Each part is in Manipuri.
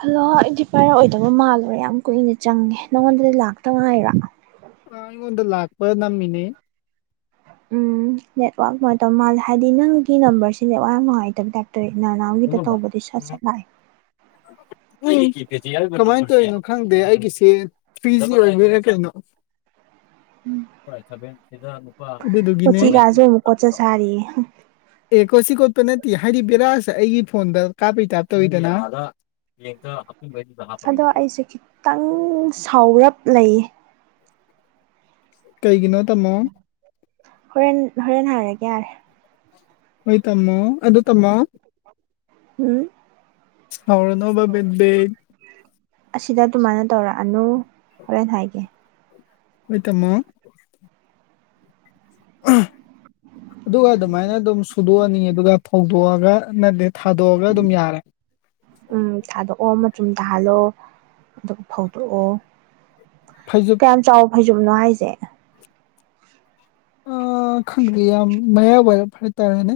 ꯍꯜꯂꯣ ꯑꯩꯗꯤ ꯄꯥꯏꯔꯛ ꯑꯣꯏꯗꯕ ꯃꯥꯜꯂꯨꯔꯦ ꯌꯥꯝ ꯀꯨꯏꯅ ꯆꯪꯉꯦ ꯅꯪꯉꯣꯟꯗꯗꯤ ꯂꯥꯛꯇ ꯉꯥꯏꯔ ꯑ ꯑꯩꯉꯣꯟꯗ ꯂꯥꯛꯄ ꯅꯝꯃꯤꯅꯦ ꯎꯝ ꯅꯦꯠꯋꯥꯛ ꯅꯨꯡꯉꯥꯏꯇ ꯃꯥꯜꯂꯦ ꯍꯥꯏꯗꯤ ꯅꯪꯒꯤ ꯅꯝꯕꯔꯁꯦ ꯅꯦꯠꯋꯥꯛ ꯌꯥꯝ ꯅꯨꯡꯉꯥꯏꯇꯕ ꯇꯥꯏ ꯇꯦ ꯅꯅꯥꯎꯒꯤꯗ ꯇꯧꯕꯗꯤ ꯁꯠ ꯁꯠ ꯂꯥꯛꯑꯦ ꯍꯜꯂꯣ ꯅꯪꯒꯤ ꯀꯤꯄꯦꯠꯇ ꯌꯥꯎꯔꯤꯕ ꯅꯝꯕꯔꯖꯦ ꯀꯃꯥꯏꯅ ꯇꯧꯔꯤꯅꯣ ꯈꯪꯗꯦ ꯑꯩꯒꯤꯁꯦ ꯊ꯭ꯔꯤ ꯖꯤ ꯑꯣꯏꯕꯩꯔ ꯀꯩꯅꯣ ꯎꯝ ꯐꯣꯔ ꯑꯥꯏꯠ ꯁꯚꯦꯟ ꯁꯤꯖ ꯂꯨꯄ ꯑꯗꯨꯗꯨꯒꯤꯅꯦ ꯐꯣꯔ ꯀꯣꯆꯤꯒꯥꯁꯨ ꯑꯃꯨꯛ ꯀꯣꯠꯆ ꯑꯥꯏꯠ ꯁꯥꯔꯤꯌꯦ ꯑꯦ ꯀꯣꯆꯤ ꯀꯣꯠꯄ ꯅꯠꯇꯦ ꯍꯥꯏꯗꯤ ꯕꯦꯔꯥꯁ ꯑꯩꯒꯤ ꯐꯣꯟꯗ ꯀꯥꯞꯄꯩ ꯇꯥꯏꯞ ꯇꯧꯋꯤꯗꯅ ꯑꯗꯣ ꯑꯩꯁꯦ ꯈꯤꯇꯪ ꯁꯥꯎꯔꯞ ꯂꯩꯌꯦ ꯀꯩꯒꯤꯅꯣ ꯇꯝꯃꯣ ꯍꯣꯔꯦꯟ ꯍꯣꯔꯦꯟ ꯍꯥꯏꯔꯒꯦ ꯌꯥꯔꯦ ꯍꯣꯏ ꯇꯝꯃꯣ ꯑꯗꯣ ꯇꯝꯃꯣ ꯍꯝ ꯁꯥꯎꯔꯅꯣꯕ ꯕꯦꯕꯤ ꯑꯁꯤꯗ ꯑꯗꯨꯃꯥꯏꯅ ꯇꯧꯔꯛꯑꯅꯨ ꯍꯣꯔꯦꯟ ꯍꯥꯏꯒꯦ ꯍꯣꯏ ꯇꯝꯃꯣ [unintelligible] ꯑꯗꯨꯒ ꯑꯗꯨꯃꯥꯏꯅ ꯗꯨꯝ ꯁꯨꯗꯣꯑꯅꯤ ꯑꯗꯨꯒ ꯐꯧꯗꯣꯑꯒ ꯅꯠꯇꯦ ꯊꯥꯗꯣꯑꯒ ꯑꯗꯨꯝ ꯌꯥꯔꯦ ꯎꯝ ꯊꯥꯗꯣꯛꯑꯣ ꯃꯆꯨꯝ ꯇꯥꯍꯜꯂꯣ ꯑꯗꯨꯒ ꯐꯧꯗꯣꯑꯣ ꯐꯩꯖꯨꯞ ꯀꯌꯥꯝ ꯆꯥꯎ ꯐꯩꯖꯨꯞꯅꯣ ꯍꯥꯏꯖꯦ ꯑ ꯈꯪꯗꯦ ꯌꯥꯝ ꯃꯌꯥꯏꯋꯥꯏꯔꯞ ꯍꯥꯏꯇꯥꯔꯦꯅꯦ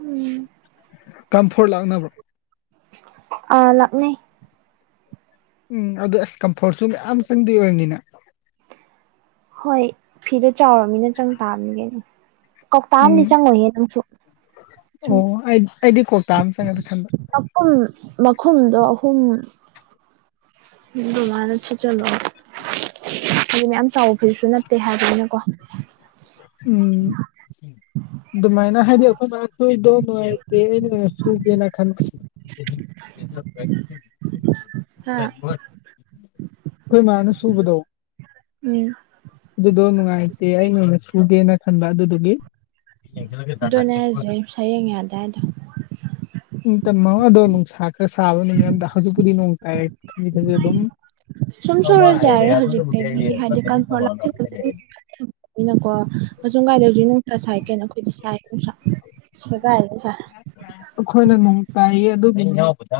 ꯎꯝ ꯀꯝꯐꯣꯔꯠ ꯂꯥꯛꯅꯕ꯭ꯔꯣ ꯑ ꯂꯥꯛꯅꯩ ꯎꯝ ꯑꯗꯨ ꯑꯁ ꯀꯝꯐꯣꯔꯠꯁꯨ ꯃꯌꯥꯝ ꯆꯪꯗꯣꯏ ꯑꯣꯏꯝꯅꯤꯅꯦ ꯍꯣꯏ ꯐꯤꯗꯣ ꯆꯥꯎꯔꯝꯃꯤꯅ ꯆꯪ ꯇꯥꯝꯅꯤ ꯀꯩꯅꯣ ꯀꯧꯇꯥ ꯑꯝꯗꯤ ꯎꯝ ꯆꯪꯉꯣꯏꯍꯦ ꯅꯪꯁꯨ ꯑꯣ ꯁꯨꯝ ꯑꯩꯠ ꯑꯩꯗꯤ ꯀꯧꯇꯥ ꯑꯃ ꯆꯪꯉꯗ ꯈꯟꯕ ꯎꯝ ꯃꯈꯨꯝꯗꯣ ꯑꯍꯨꯝ ꯗꯨꯃꯥꯏꯅ ꯊꯤꯆꯜꯂꯣ ꯍꯥꯏꯗꯤ ꯃꯌꯥꯝ ꯆꯥꯎꯕ ꯐꯩꯖꯨꯞꯁꯨ ꯅꯠꯇꯦ ꯍꯥꯏꯕꯅꯤꯅꯀꯣ ꯎꯝ ꯗꯨꯃꯥꯏꯅ ꯍꯥꯏꯗꯤ ꯑꯈꯣꯏꯕꯥꯟ ꯅꯣꯏꯗꯣ ꯂꯣꯏ [unintelligible] ꯂꯣꯏꯔ ꯁꯨꯒꯦꯅ ꯈꯟꯕ ꯍꯥ [unintelligible] ꯈꯣꯏ ꯃꯥꯅ ꯁꯨꯕꯗꯣ ꯎꯝ ꯗꯨꯗꯣ ꯅꯨꯡꯉꯥꯏꯇꯦ ꯑꯩꯅ ꯑꯣꯏꯅ ꯁꯨꯒꯦꯅ ꯈꯟꯕ ꯑꯗꯨꯗꯨꯒꯤ ꯗꯨꯅꯦ ꯍꯥꯏꯖꯦ ꯁꯌꯦꯡ ꯌꯥꯗꯦ ꯍꯥꯏꯗꯣ [unintelligible] ꯅꯨꯡꯁꯥ ꯈꯔ ꯁꯥꯕ ꯅꯨꯃꯤꯠ ꯑꯝꯗ ꯍꯧꯖꯤꯛꯄꯨꯗꯤ ꯅꯣꯡ ꯇꯥꯏꯌꯦ ꯈꯖꯤꯛ ꯈꯖꯤꯛ ꯑꯗꯨꯝ ꯁꯨꯝ ꯁꯨꯔꯖꯨ ꯌꯥꯔꯦ ꯍꯧꯖꯤꯛꯇꯒꯤ ꯍꯥꯏꯗꯤ [unintelligible] ꯅꯀꯣ ꯑꯁꯨꯝ ꯀꯥꯏꯗ ꯍꯧꯖꯤꯛ ꯅꯨꯡꯁꯥ ꯁꯥꯏ ꯀꯩꯅꯣ ꯈꯣꯏꯗꯤ ꯁꯥꯏ ꯅꯨꯡꯁꯥ ꯁꯒꯥꯏꯒꯩ ꯁꯥꯏ ꯑꯈꯣꯏꯅ ꯅꯣꯡ ꯇꯥꯏꯌꯦ ꯑꯗꯨꯒꯤ ꯏꯅꯥꯎꯕꯗ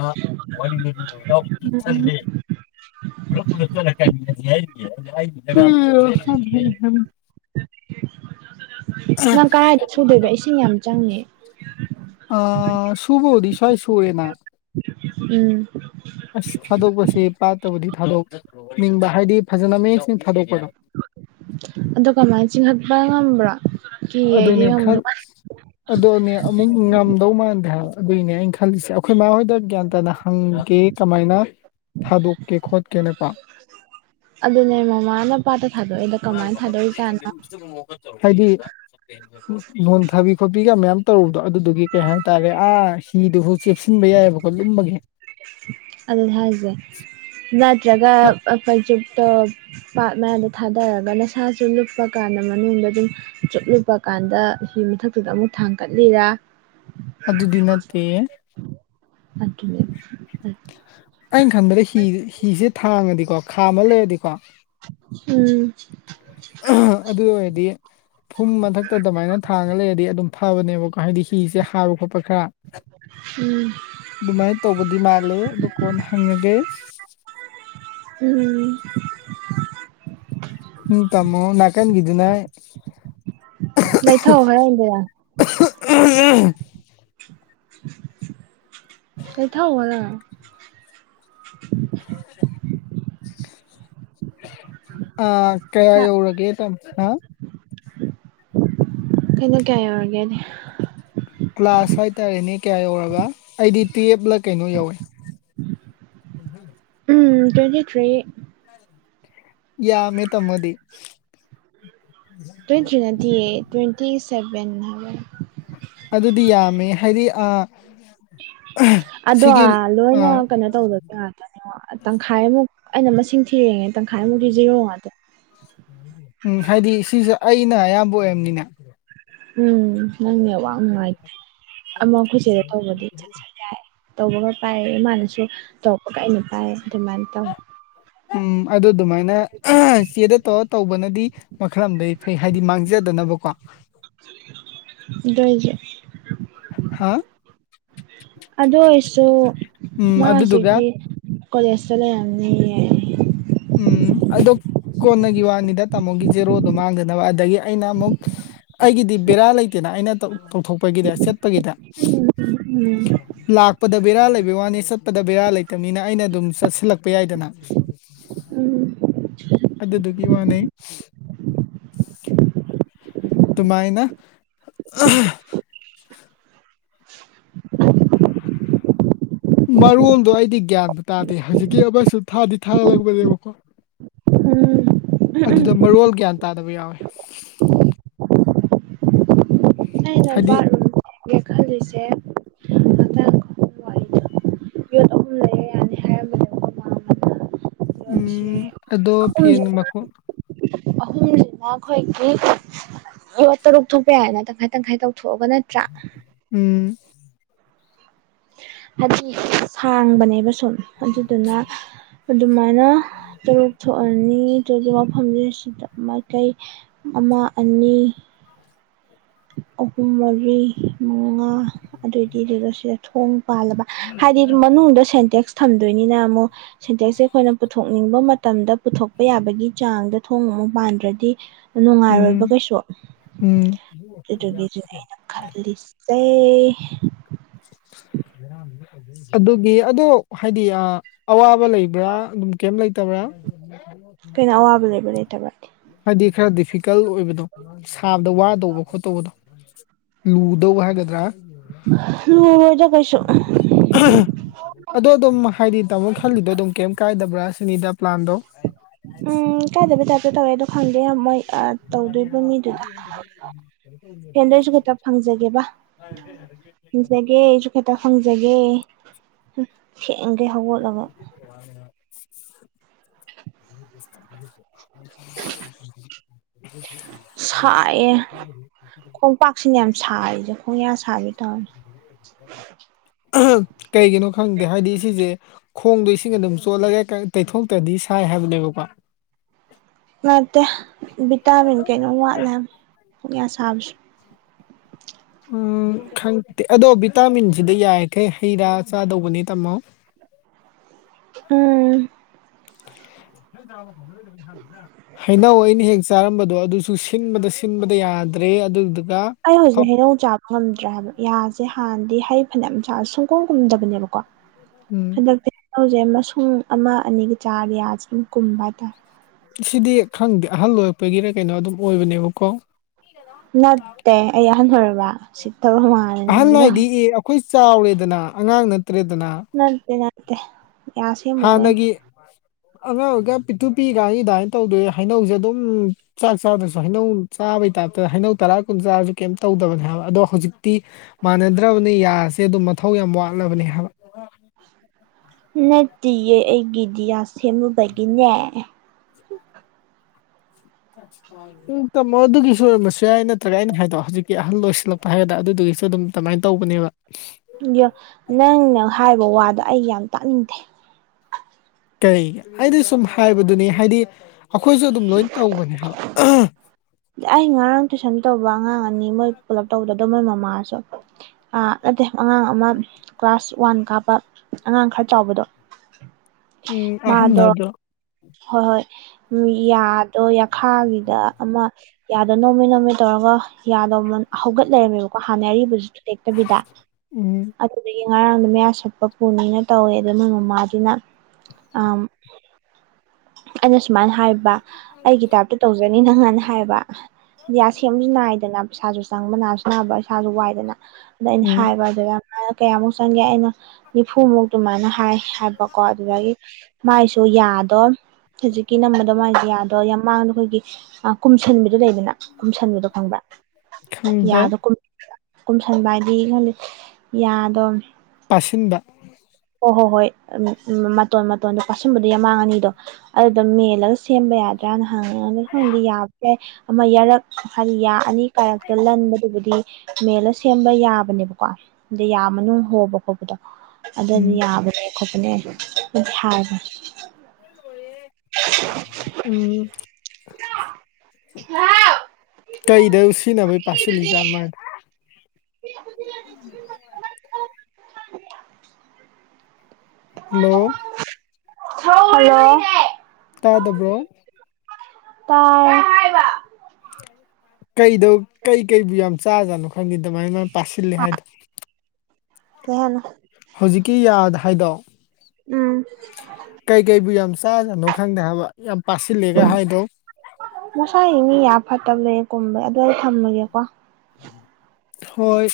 ꯋꯥꯔꯤꯗꯣ ꯂꯤꯌꯨ ꯏꯅꯥꯎꯕ [unintelligible] ꯄꯨꯂꯞ ꯄꯨꯂꯞ ꯆꯠꯂ ꯀꯥꯏꯃꯤꯅꯖꯤ ꯍꯥꯏꯗꯨꯗꯤ [unintelligible] ꯅꯪ ꯀꯔꯥꯏꯗ ꯁꯨꯗꯣꯏꯕ ꯏꯁꯤꯡ ꯌꯥꯝ ꯆꯪꯅꯤ ꯑ ꯁꯨꯕꯕꯨꯗꯤ ꯁꯋ꯭ꯥꯏ ꯁꯨꯔꯦꯅ ꯎꯝ ꯑꯁ ꯊꯥꯗꯣꯛꯄꯁꯦ ꯄꯥꯠꯇꯕꯨꯗꯤ ꯊꯥꯗꯣꯛꯅꯤꯡꯕ ꯍꯥꯏꯗꯤ ꯐꯖꯅ ꯃꯌꯦꯛ ꯁꯦꯡ ꯊꯥꯗꯣꯛꯄꯗꯣ ꯑꯗꯣ ꯀꯃꯥꯏ ꯆꯤꯡꯍꯠꯄ ꯉꯝꯕ꯭ꯔꯥ ꯀꯤꯌꯦ ꯑꯩꯗꯤ ꯉꯝꯗꯧ ꯑꯗꯣꯅꯦ ꯑꯃꯨꯛ ꯉꯝꯗꯧ ꯃꯥꯟꯗꯦ ꯍꯥꯏꯕ ꯑꯗꯨꯏꯅꯦ ꯑꯩꯅ ꯈꯜꯂꯤꯁꯦ ꯑꯈꯣꯏ ꯃꯥ ꯍꯣꯏꯗ ꯒ꯭ꯌꯥꯟ ꯇꯥꯅ ꯍꯪꯒꯦ ꯀꯃꯥꯏꯅ ꯊꯥꯗꯣꯛꯀꯦ ꯈꯣꯠꯀꯦꯅꯀꯣ ꯑꯗꯨꯅꯦ ꯃꯃꯥꯅ ꯄꯥꯠꯇ ꯊꯥꯗꯣꯛꯏꯗꯣ ꯀꯃꯥꯏꯟ ꯊꯥꯗꯣꯛꯏꯖꯥꯠꯅꯣ ꯇꯨꯝ ꯍꯧꯒꯠꯇꯕ ꯃꯤꯗꯨꯗ ꯍꯥꯏꯗꯤ ꯂꯣꯟ ꯊꯥꯕꯤ ꯈꯣꯠꯄꯤꯒ ꯃꯌꯥꯝ ꯇꯧꯔꯕꯗꯣ ꯑꯗꯨꯗꯨꯒꯤ ꯀꯩ ꯍꯥꯏꯇꯥꯔꯦ ꯑꯥꯁ ꯍꯤꯗꯨꯖꯨ ꯆꯦꯞꯁꯤꯟꯕ ꯌꯥꯏꯑꯕꯀꯣ ꯂꯨꯝꯕꯒꯤ ꯑꯗꯨꯨꯅꯦ ꯍꯥꯏꯖꯦ ꯅꯠꯇ꯭ꯔꯒ ꯑꯥꯐꯩꯖꯨꯞꯇꯣ ꯄꯥꯠ ꯃꯌꯥꯏꯗ ꯊꯥꯗꯔꯒ ꯅꯁꯥꯁꯨ ꯂꯨꯞꯄ ꯀꯥꯟꯗ ꯃꯅꯨꯡꯗ ꯗꯨꯝ ꯆꯨꯨꯞ ꯂꯨꯞꯞ ꯀꯥꯟꯗ ꯍꯤ ꯃꯊꯛꯇꯨꯗ ꯑꯃꯨꯛ ꯊꯥꯡꯀꯠꯂꯤꯔꯥ ꯑꯗꯨꯗꯤ ꯅꯠꯇꯦ ꯑꯗꯨꯅꯦꯕ ꯑꯠ ꯑꯩꯟ ꯈꯟꯕꯗ ꯍꯤ ꯍꯤꯖꯦ ꯊꯥꯡꯉꯗꯤꯀꯣ ꯈꯥꯝꯃ ꯂꯩꯔꯗꯤꯀꯣ ꯎꯝ ꯑꯗꯨ ꯑꯣꯏꯔꯗꯤ ꯐꯨꯝ ꯃꯊꯛꯇ ꯑꯗꯨꯃꯥꯏꯅ ꯊꯥꯡꯉ ꯂꯩꯔꯗꯤ ꯑꯗꯨꯝ ꯐꯕꯅꯦꯕꯀꯣ ꯍꯥꯏꯗꯤ ꯍꯤꯁꯦ ꯍꯥꯏꯕ ꯈꯣꯠꯄ ꯈꯔ ꯎꯝ ꯑꯗꯨꯃꯥꯏꯅ ꯇꯧꯕꯗꯤ ꯃꯥꯜꯂꯦ ꯑꯗꯨ ꯀꯣꯟꯅ ꯍꯪꯉꯒꯦ ꯎꯝ ꯎꯝ ꯇꯃꯣ ꯅꯥ ꯀꯥꯟꯒꯤꯗꯨꯅ ꯂꯩꯊꯧ ꯍꯥꯏꯔ ꯏꯟꯗꯔ [unintelligible] ꯎ ꯎ ꯂꯩꯊꯧ ꯈꯔ [inaudible] ꯑꯥ ꯀꯌꯥ ꯌꯧꯔꯒꯦ ꯇꯥꯝ ꯍꯥ ꯀꯩꯅꯣ ꯀꯌꯥ ꯌꯧꯔꯒꯦꯗꯤ ꯀ꯭ꯂꯥꯁ ꯍꯥꯏꯇꯥꯔꯦꯅꯦ ꯀꯌꯥ ꯌꯧꯔꯖ ꯑꯩꯗꯤ ꯇꯨꯌꯦꯞꯂ ꯀꯩꯅꯣ ꯌꯧꯌꯦ [unintelligible] ꯎꯝ ꯇ꯭ꯋꯦꯟꯇꯤ ꯊ꯭ꯔꯤ ꯌꯥꯝꯃꯦ ꯇꯝ ꯃꯗꯤ ꯇ꯭ꯋꯦꯟꯇꯤ ꯊ꯭ꯔꯤ ꯅꯠꯇꯤꯌꯦ ꯇ꯭ꯋꯦꯟꯇꯤ ꯁꯚꯦꯟ ꯍꯥꯏꯕ ꯑꯗꯨꯗꯤ ꯌꯥꯝꯃꯦ ꯍꯥꯏꯗꯤ ꯑ ꯑꯗꯣ ꯂꯣꯏꯅ ꯑꯥ ꯀꯩꯅꯣ ꯇꯧꯗ ꯉꯥꯛꯇꯅꯦꯉꯣ ꯇꯪꯈꯥꯏꯃꯨꯛ ꯑꯩꯅ ꯃꯁꯤꯡ ꯊꯤꯔꯦꯉꯦ ꯇꯪꯈꯥꯏꯃꯨꯛꯇꯤ ꯖꯤꯔꯣ ꯉꯥꯛꯇ ꯎꯝ ꯍꯥꯏꯗꯤ ꯁꯤꯁꯦ ꯑꯩꯅ ꯑꯌꯥꯝꯕ ꯑꯣꯏꯝꯅꯤꯅ ꯎꯝ ꯅꯪ ꯅꯦꯠ ꯋꯥꯛ ꯅꯨꯡꯉꯥꯏꯇꯦ ꯑꯃ ꯑꯈꯣꯏ ꯆꯦꯗꯩ ꯇꯧꯕꯗꯤ ꯆꯠ ꯆꯠ ꯌꯥꯏ ꯇꯧꯕꯒ ꯄꯥꯏꯌꯦ ꯃꯥꯅꯁꯨ ꯇꯧꯔꯛꯄꯒ ꯑꯩꯅ ꯄꯥꯏ ꯑꯗꯨꯃꯥꯏꯅ ꯇꯧ ꯎꯝ ꯑꯗꯨ ꯑꯗꯨꯃꯥꯏꯅ ꯆꯦꯗ ꯇꯧ__ ꯇꯧꯕꯅꯗꯤ ꯃꯈꯜꯂꯝꯗꯩ ꯐꯩ ꯍꯥꯏꯗꯤ ꯃꯥꯡꯖꯗꯅꯕꯀꯣ ꯑꯗꯨꯑꯣꯏꯖꯨ ꯍꯥꯥ ꯑꯗꯨ ꯑꯣꯏꯔꯁꯨ ꯎꯝ ꯃꯥ ꯑꯗꯨꯗꯨꯒ ꯍꯧꯖꯤꯛꯇꯤ ꯀꯣꯂꯦꯁꯇ ꯂꯩꯔꯝꯅꯤꯌꯦ ꯎꯝ ꯑꯗꯣ ꯀꯣꯟꯅꯒꯤ ꯋꯥꯅꯤꯗ ꯇꯥꯃꯣꯒꯤ ꯖꯦꯔꯣꯗꯣ ꯃꯥꯡꯗꯅꯕ ꯑꯗꯒꯤ ꯑꯩꯅ ꯑꯃꯨꯛ__ ꯑꯩꯒꯤꯗꯤ ꯕꯦꯔꯥ ꯂꯩꯇꯦꯅ ꯑꯩꯅ ꯇꯧꯊꯣꯛꯄꯒꯤꯗ ꯁꯦꯠꯄꯒꯤꯗ ꯎꯝ ꯂꯥꯛꯄꯗ ꯕꯦꯔꯥ ꯂꯩꯕꯩ ꯋꯥꯅꯤ ꯆꯠꯄꯗ ꯕꯦꯔꯥ ꯂꯩꯇꯕꯅꯤꯅ ꯑꯩꯅ ꯑꯗꯨꯝ ꯆꯠꯁꯤꯜꯂꯛꯄ ꯌꯥꯏꯗꯅ [inaudible] ꯎꯝ ꯑꯗꯨꯗꯨꯒꯤ ꯋꯥꯅꯦ ꯑꯗꯨꯃꯥꯏꯅ [unintelligible] ꯃꯔꯣꯜꯗꯣ ꯑꯩꯗꯤ ꯒ꯭ꯌꯥꯟꯗ ꯇꯥꯗꯦ ꯍꯧꯖꯤꯛꯀꯤ ꯑꯩꯁꯨ ꯊꯥꯗꯤ ꯊꯥꯒꯜꯂꯛꯄꯅꯦꯕꯀꯣ ꯎꯝ ꯑꯗꯨꯗ ꯃꯔꯣꯜ ꯒ꯭ꯌꯥꯟ ꯇꯥꯗꯕ ꯌꯥꯎꯋꯦ ꯑꯩꯅ ꯍꯥꯏꯗꯤ ꯕꯥꯠꯔꯨꯝ [unintelligible] ꯉꯥꯛꯇꯪ ꯋꯥꯔꯤꯗꯣ [inaudible] ꯌꯣꯠ ꯑꯍꯨꯝ ꯂꯩꯔ ꯌꯥꯅꯤ ꯍꯥꯏꯔꯝꯕꯅꯦꯕꯀꯣ ꯃꯥ ꯑꯃꯅ ꯌꯣꯠꯁꯦ ꯎꯝ ꯑꯗꯣ ꯐꯦꯟꯗ ꯃꯈꯣ ꯑꯍꯨ ꯑꯗꯨꯅ ꯑꯩꯈꯣꯏꯒꯤ ꯌꯣꯠ ꯇꯔꯨꯛ ꯊꯣꯛꯄ ꯌꯥꯏ ꯍꯥꯏꯅ ꯇꯪꯈꯥꯏ ꯇꯪꯈꯥꯏ ꯇꯧꯊꯣꯛꯑꯒ ꯅꯠꯇ꯭ꯔꯥ ꯎꯝ ꯍꯥꯏꯗꯤ ꯁꯥꯡꯕꯅꯦꯕ ꯁꯨꯝ ꯑꯗꯨꯗꯨꯅ ꯑꯗꯨꯃꯥꯏꯅ ꯇꯔꯨꯛ ꯊꯣꯛꯑꯅꯤ ꯑꯗꯨ ꯃꯐꯝꯗꯨ ꯁꯤꯗ ꯃꯥꯏꯀꯩ ꯑꯃ ꯑꯅꯤ ꯑꯍꯨꯝ ꯃꯔꯤ ꯃꯉꯥ ꯑꯗꯨꯏꯗꯤ ꯁꯤꯗ ꯁꯦꯜ ꯊꯣꯡ ꯄꯥꯜꯂꯕ ꯍꯥꯏꯗꯤ ꯃꯅꯨꯡꯗ ꯁꯦꯟꯇꯦꯛꯁ ꯊꯝꯗꯣꯏꯅꯤꯅ ꯑꯃꯨꯛ ꯁꯦꯟꯇꯦꯛꯁꯦ ꯑꯩꯈꯣꯏꯅ ꯄꯨꯊꯣꯛꯅꯤꯡꯕ ꯃꯇꯝꯗ ꯄꯨꯊꯣꯛꯄ ꯌꯥꯕꯒꯤ ꯆꯥꯡꯗ ꯊꯣꯡ ꯑꯃꯨꯛ ꯄꯥꯟꯗ꯭ꯔꯗꯤ ꯅꯨꯡꯉꯥꯏꯔꯣꯏꯕ ꯎꯝ ꯀꯩꯁꯨ ꯎꯝ ꯑꯗꯨꯒꯤꯖꯨꯅꯦ ꯑꯩꯅ ꯈꯜꯂꯤꯁꯦ ꯑꯗꯨꯒꯤ ꯑꯗꯣ ꯍꯥꯏꯗꯤ ꯑꯥ ꯑꯋꯥꯕ ꯂꯩꯕ꯭ꯔꯥ ꯑꯗꯨꯝ ꯀꯩꯝ ꯂꯩꯇꯕ꯭ꯔꯥ ꯀꯩꯅꯣ ꯑꯋꯥꯕ ꯂꯩꯕ ꯂꯩꯇꯕ꯭ꯔꯗꯤ ꯍꯥꯏꯗꯤ ꯈꯔ ꯗꯤꯐꯤꯀꯜ ꯑꯣꯏꯕꯗꯣ ꯁꯥꯕꯗ ꯋꯥꯗꯧꯕ ꯈꯣꯠꯇꯧꯕꯗꯣ ꯂꯨꯗꯧꯕ ꯍꯥꯏꯒꯗ꯭ꯔꯥ [inaudible] ꯀꯩꯁꯨ [unintelligible] ꯑꯗꯣ ꯑꯗꯨꯝ ꯍꯥꯏꯗꯤ ꯇꯥꯃꯣ ꯈꯜꯂꯤꯗꯣ ꯑꯗꯨꯝ ꯀꯩꯝ ꯀꯥꯏꯗꯕ꯭ꯔꯥ ꯁꯤꯅꯤꯗ ꯄ꯭ꯂꯥꯟꯗꯣ ꯎꯝ ꯀꯥꯏꯗꯕ ꯇꯥꯏꯞꯇ ꯇꯧꯋꯦ ꯑꯗꯨ ꯈꯪꯗꯦ ꯃꯣꯏ ꯑꯥ ꯇꯧꯗꯣꯏꯕ ꯃꯤꯗꯨ ꯐꯦꯟꯗꯣ ꯑꯩꯖꯨ ꯈꯤꯇ ꯐꯪꯖꯒꯦꯕ [unintelligible] ꯍꯦꯛꯇ ꯍꯪꯖꯒꯦ ꯍꯨꯝ ꯊꯦꯡꯒꯩ ꯍꯧꯒꯠꯂꯒ [unintelligible] [inaudible] [unintelligible] ꯁꯥꯏꯌꯦ ꯈꯣꯡꯄꯥꯛꯁꯤꯅ ꯌꯥꯝ ꯁꯥꯔꯤꯁꯦ ꯈꯣꯡꯌꯥ ꯁꯥꯕꯤ ꯇꯧꯔꯅꯤ ꯀꯩꯒꯤꯅꯣ ꯈꯪꯗꯦ ꯍꯥꯏꯗꯤ ꯁꯤꯖꯦ ꯈꯣꯡꯗꯣ ꯏꯁꯤꯡ ꯑꯗꯨꯝ ꯆꯣꯠꯂꯒ ꯀꯥ ꯇꯩꯊꯣꯛꯇ꯭ꯔꯥꯗꯤ ꯁꯥꯏ ꯍꯥꯏꯕꯅꯦꯕꯀꯣ ꯅꯠꯇꯦ ꯚꯤꯇꯥꯃꯤꯟ ꯀꯩꯅꯣꯝ ꯋꯥꯠꯂꯦ ꯍꯥꯏꯝ ꯌꯥ ꯁꯥꯕꯁ ꯎꯝ ꯈꯪꯗꯦ ꯑꯗꯣ ꯚꯤꯇꯥꯃꯤꯟꯁꯤꯗ ꯌꯥꯔꯤꯈꯩ ꯍꯩꯔꯥ ꯆꯥꯗꯧꯕꯅꯦ ꯇꯥꯝꯃꯣ ꯎꯝ ꯍꯩꯅꯧ ꯑꯩꯅ ꯍꯦꯛꯁ ꯆꯥꯔꯝꯕꯗꯣ ꯑꯗꯨꯁꯨ ꯁꯤꯟꯕꯗ ꯁꯤꯟꯕꯗ ꯌꯥꯗ꯭ꯔꯦ ꯑꯗꯨꯗꯨꯒ ꯑꯩ ꯍꯧꯖꯤꯛ ꯐꯞ ꯍꯩꯅꯧ ꯆꯥꯕ ꯉꯝꯗ꯭ꯔꯦ ꯍꯥꯏꯕ ꯌꯥꯁꯦ ꯍꯥꯟꯅꯗꯤ ꯍꯩ ꯐꯅꯌꯥꯝ ꯆꯥ ꯁꯨꯡꯀꯨꯝ ꯀꯨꯝꯗꯕꯅꯦꯕꯀꯣ [inaudible] ꯎꯝ ꯍꯟꯗꯛꯇꯤ ꯂꯧꯁꯦ ꯃꯁꯨꯡ ꯑꯃ ꯑꯅꯤꯒ ꯆꯥꯔꯗꯤ ꯌꯥꯁꯦ ꯑꯗꯨꯝ ꯀꯨꯝꯕ ꯍꯥꯏꯇꯥꯔꯦ ꯁꯤꯗꯤ ꯈꯪꯗꯦ ꯑꯍꯜ ꯑꯣꯏꯔꯛꯄꯒꯤꯔ ꯀꯩꯅꯣ ꯑꯗꯨꯝ ꯑꯣꯏꯕꯅꯦꯕꯀꯣ ꯅꯠꯇꯦ ꯑꯩ ꯑꯍꯟ ꯑꯣꯏꯔꯕ ꯁꯤꯠꯇꯕ ꯃꯥꯜꯂꯦ ꯑꯍꯜ ꯅꯪꯒꯤꯗꯣ ꯍꯥꯏꯗꯤ ꯑꯦ ꯑꯩꯈꯣꯏ ꯆꯥꯎꯔꯦꯗꯅ ꯑꯉꯥꯡ ꯅꯠꯇ꯭ꯔꯦꯗꯅ ꯅꯠꯇꯦ ꯅꯠꯇꯦ ꯌꯥ ꯁꯦꯝꯃꯨꯕꯩꯅꯤ ꯍꯥꯟꯅꯒꯤ ꯑꯉꯥꯡ ꯑꯣꯏꯀꯥꯟ ꯄꯤꯛꯇꯨ ꯄꯤꯛꯏꯀꯥꯟꯒꯤ ꯗꯥꯏꯟ ꯇꯧꯗꯣꯏ ꯍꯩꯅꯧꯖꯦ ꯑꯗꯨꯝ ꯆꯥꯛ ꯆꯥꯗ꯭ꯔꯁꯨ ꯍꯩꯅꯧ ꯆꯥꯕꯩ ꯇꯥꯏꯞ ꯇꯧꯋꯦ ꯍꯩꯅꯧ ꯇꯔꯥ ꯀꯨꯟ ꯆꯥꯔꯁꯨ ꯀꯩꯝ ꯇꯧꯗꯕꯅꯦ ꯍꯥꯏꯕ ꯑꯗꯣ ꯍꯧꯖꯤꯛꯇꯤ ꯃꯥꯟꯅꯗ꯭ꯔꯕꯅꯤ ꯌꯥꯁꯦ ꯑꯗꯨꯝ ꯃꯊꯧ ꯌꯥꯝ ꯋꯥꯠꯂꯕꯅꯤ ꯍꯥꯏꯕ ꯅꯠꯇꯤꯌꯦ ꯑꯩꯒꯤꯗꯤ ꯌꯥ ꯁꯦꯝꯃꯨꯕꯒꯤꯅꯦ [inaudible] ꯎꯝ ꯇꯝꯃꯣ ꯑꯗꯨꯒꯤꯁꯨ ꯑꯣꯏꯔꯝꯕꯁꯨ ꯌꯥꯏ ꯅꯠꯇ꯭ꯔꯒ ꯑꯩꯅ ꯍꯥꯏꯗꯣ ꯍꯧꯖꯤꯛꯀꯤ ꯑꯍꯜ ꯑꯣꯏꯁꯤꯜꯂꯛꯄ ꯍꯥꯏꯒꯗ꯭ꯔꯥ ꯑꯗꯨꯗꯨꯒꯤꯁꯨ ꯑꯗꯨꯝ ꯇꯃꯥꯏ ꯇꯧꯕꯅꯦꯕ ꯌꯥ ꯅꯪꯅ ꯍꯥꯏꯕ ꯋꯥꯗꯣ ꯑꯩ ꯌꯥꯝ ꯇꯥꯅꯤꯡꯗꯦ ꯀꯩꯒꯤ ꯑꯩꯗꯤ ꯁꯨꯝ ꯍꯥꯏꯕꯗꯨꯅꯤ ꯍꯥꯏꯗꯤ ꯑꯩꯈꯣꯏꯁꯨ ꯑꯗꯨꯝ ꯂꯣꯏ ꯇꯧꯕꯅꯦ ꯍꯥꯏꯕ ꯑꯩ ꯉꯔꯥꯡ ꯇꯨꯏꯁꯟ ꯇꯧꯕ ꯑꯉꯥꯡ ꯑꯅꯤ ꯃꯣꯏ ꯄꯨꯂꯞ ꯇꯧꯗꯗꯣ ꯃꯣꯏ ꯃꯃꯥꯁꯨ ꯑꯥ ꯅꯠꯇꯦ ꯑꯉꯥꯡ ꯑꯃ ꯀ꯭ꯂꯥꯁ ꯋꯥꯟ ꯀꯥꯕ ꯑꯉꯥꯡ ꯈꯔ ꯆꯥꯎꯕꯗꯣ ꯎꯝ ꯑꯍꯟ ꯃꯥꯗꯣ ꯅꯠꯇ꯭ꯔꯣ ꯍꯣꯏ ꯍꯣꯏ ꯃꯤꯌꯥꯗꯣ ꯌꯥꯈꯥꯒꯤꯗ ꯑꯃ ꯌꯥꯗ ꯅꯣꯝꯃꯦ ꯅꯣꯝꯃꯦ ꯇꯧꯔꯒ ꯌꯥꯗ ꯃꯟ ꯍꯧꯒꯠ ꯂꯩꯔꯝꯃꯦꯕꯀꯣ ꯍꯥꯟꯅ ꯑꯔꯤꯕꯁꯨ ꯇꯦꯛꯇꯕꯤꯗ ꯎꯝ ꯑꯗꯨ ꯑꯗꯨꯗꯨꯒꯤ ꯉꯔꯥꯡ ꯃꯌꯥ ꯁꯠꯄ ꯄꯨꯅꯤꯅ ꯇꯧꯋꯦ ꯑꯗꯨ ꯃꯣꯏ ꯃꯃꯥꯗꯨꯅ ꯑꯝ ꯑꯩꯅ ꯁꯨꯃꯥꯏꯅ ꯍꯥꯏꯕ ꯑꯩꯒꯤ ꯇꯥꯏꯞꯇ ꯇꯧꯖꯅꯤ ꯅꯪ ꯑꯅ ꯍꯥꯏꯕ ꯌꯥ ꯁꯦꯝꯕꯅꯤ ꯅꯥꯏꯗꯅ ꯄꯩꯥꯁꯥꯖꯨ ꯆꯪꯕ ꯅꯥꯁꯨ ꯅꯥꯕ ꯏꯁꯥꯁꯨ ꯋꯥꯏꯗꯅ ꯑꯗ ꯑꯩꯅ ꯎꯝ ꯍꯥꯏꯕ ꯑꯗꯨꯗ ꯃꯥꯅ ꯀꯌꯥꯃꯨꯛ ꯆꯪꯒꯦ ꯑꯩꯅ ꯅꯤꯐꯨꯃꯨꯛ ꯑꯗꯨꯃꯥꯏꯅ ꯍꯥꯏ ꯍꯥꯏꯕꯀꯣ ꯑꯗꯨꯗꯒꯤ ꯃꯥꯏꯁꯨ ꯌꯥꯗꯣ ꯍꯧꯖꯤꯛꯀꯤ ꯅꯝꯕꯗꯣ ꯃꯥꯏꯗꯤ ꯌꯥꯗꯣ ꯌꯥꯝꯃꯥꯡꯗ ꯑꯩꯈꯣꯏꯒꯤ ꯀꯨꯝꯁꯤꯟꯕꯤꯗꯨ ꯂꯩꯗꯅ ꯀꯨꯝꯁꯟꯕꯗꯣ ꯈꯪꯕ꯭ꯔꯥ ꯈꯪꯗꯦ ꯌꯥꯗꯣ ꯀꯨꯝ ꯀꯨꯝꯁꯟꯕ ꯍꯥꯏꯗꯤ ꯈꯟꯗꯦ ꯌꯥꯗꯣ ꯑꯁꯤꯟꯕ ꯍꯣ ꯍꯣ ꯍꯣꯏ ꯎꯝ ꯎꯝ ꯃꯇꯣꯟ ꯃꯇꯣꯟꯗꯣ ꯄꯥꯁꯟꯕꯗꯨ ꯌꯥꯃꯥꯡ ꯑꯅꯤꯗꯣ ꯑꯩ ꯑꯗꯨꯝ ꯃꯦꯜꯂꯒ ꯁꯦꯝꯕ ꯌꯥꯗ꯭ꯔꯥꯅ ꯍꯪꯉꯦ ꯑꯗ ꯈꯪꯗꯤ ꯌꯥꯕ ꯌꯥꯢ ꯑꯃ ꯌꯥꯔꯛ ꯍꯥꯢꯗꯤ ꯌꯥ ꯑꯅꯤ ꯀꯥꯔꯛꯇ ꯂꯟꯕꯗꯨꯕꯨꯗꯤ ꯃꯦꯜꯂ ꯁꯦꯝꯕ ꯌꯥꯕꯅꯦꯕꯀꯣ ꯑꯗꯩ ꯌꯥꯝ ꯃꯅꯨꯡ ꯍꯣꯕ ꯈꯣꯠꯄꯗꯣ ꯎꯝ ꯑꯗꯨꯗꯤ ꯌꯥꯕꯅꯦ ꯈꯣꯠꯄꯅꯦ ꯑꯗꯨꯢ ꯍꯥꯏꯕꯅꯦ ꯂꯣꯢꯌꯦ ꯎꯝ [unintelligible] ꯀꯩꯗ ꯁꯤꯟꯅꯕꯩ ꯄꯥꯁꯤꯜꯂꯤ ꯖꯥꯠꯅꯣ ꯃꯥꯏ ꯕꯣꯢ [unintelligible] [inaudible] ꯍꯜꯂꯣ ꯍꯜꯂꯣ ꯇꯥꯗꯕ꯭ꯔꯣ ꯇꯥꯢ ꯀꯩꯗꯧ ꯀꯩ ꯀꯩꯕꯨ ꯌꯥꯝ ꯆꯥꯖꯥꯠꯅꯣ ꯈꯪꯗꯦ ꯗꯨꯃꯥꯏꯅ ꯄꯥꯁꯤꯜꯂꯦ ꯍꯥꯏꯗꯣ ꯀꯩ ꯍꯥꯢꯅꯣ ꯍꯧꯖꯤꯛꯀꯤ ꯌꯥꯗ ꯍꯥꯏꯗꯣ ꯎꯝ ꯀꯩꯀꯩꯕꯨ ꯌꯥꯝ ꯆꯥꯖꯅꯣ ꯈꯪꯗꯦ ꯍꯥꯕ ꯌꯥꯝ ꯄꯥꯁꯤꯜꯂꯦꯒ ꯍꯥꯏꯗꯣ ꯃꯁꯥꯒꯤ ꯃꯤ ꯌꯥ ꯐꯠꯇꯕ ꯂꯩ ꯀꯨꯝꯕ ꯑꯗꯨ ꯑꯩ ꯊꯝꯃꯒꯦꯀꯣ ꯍꯣꯏ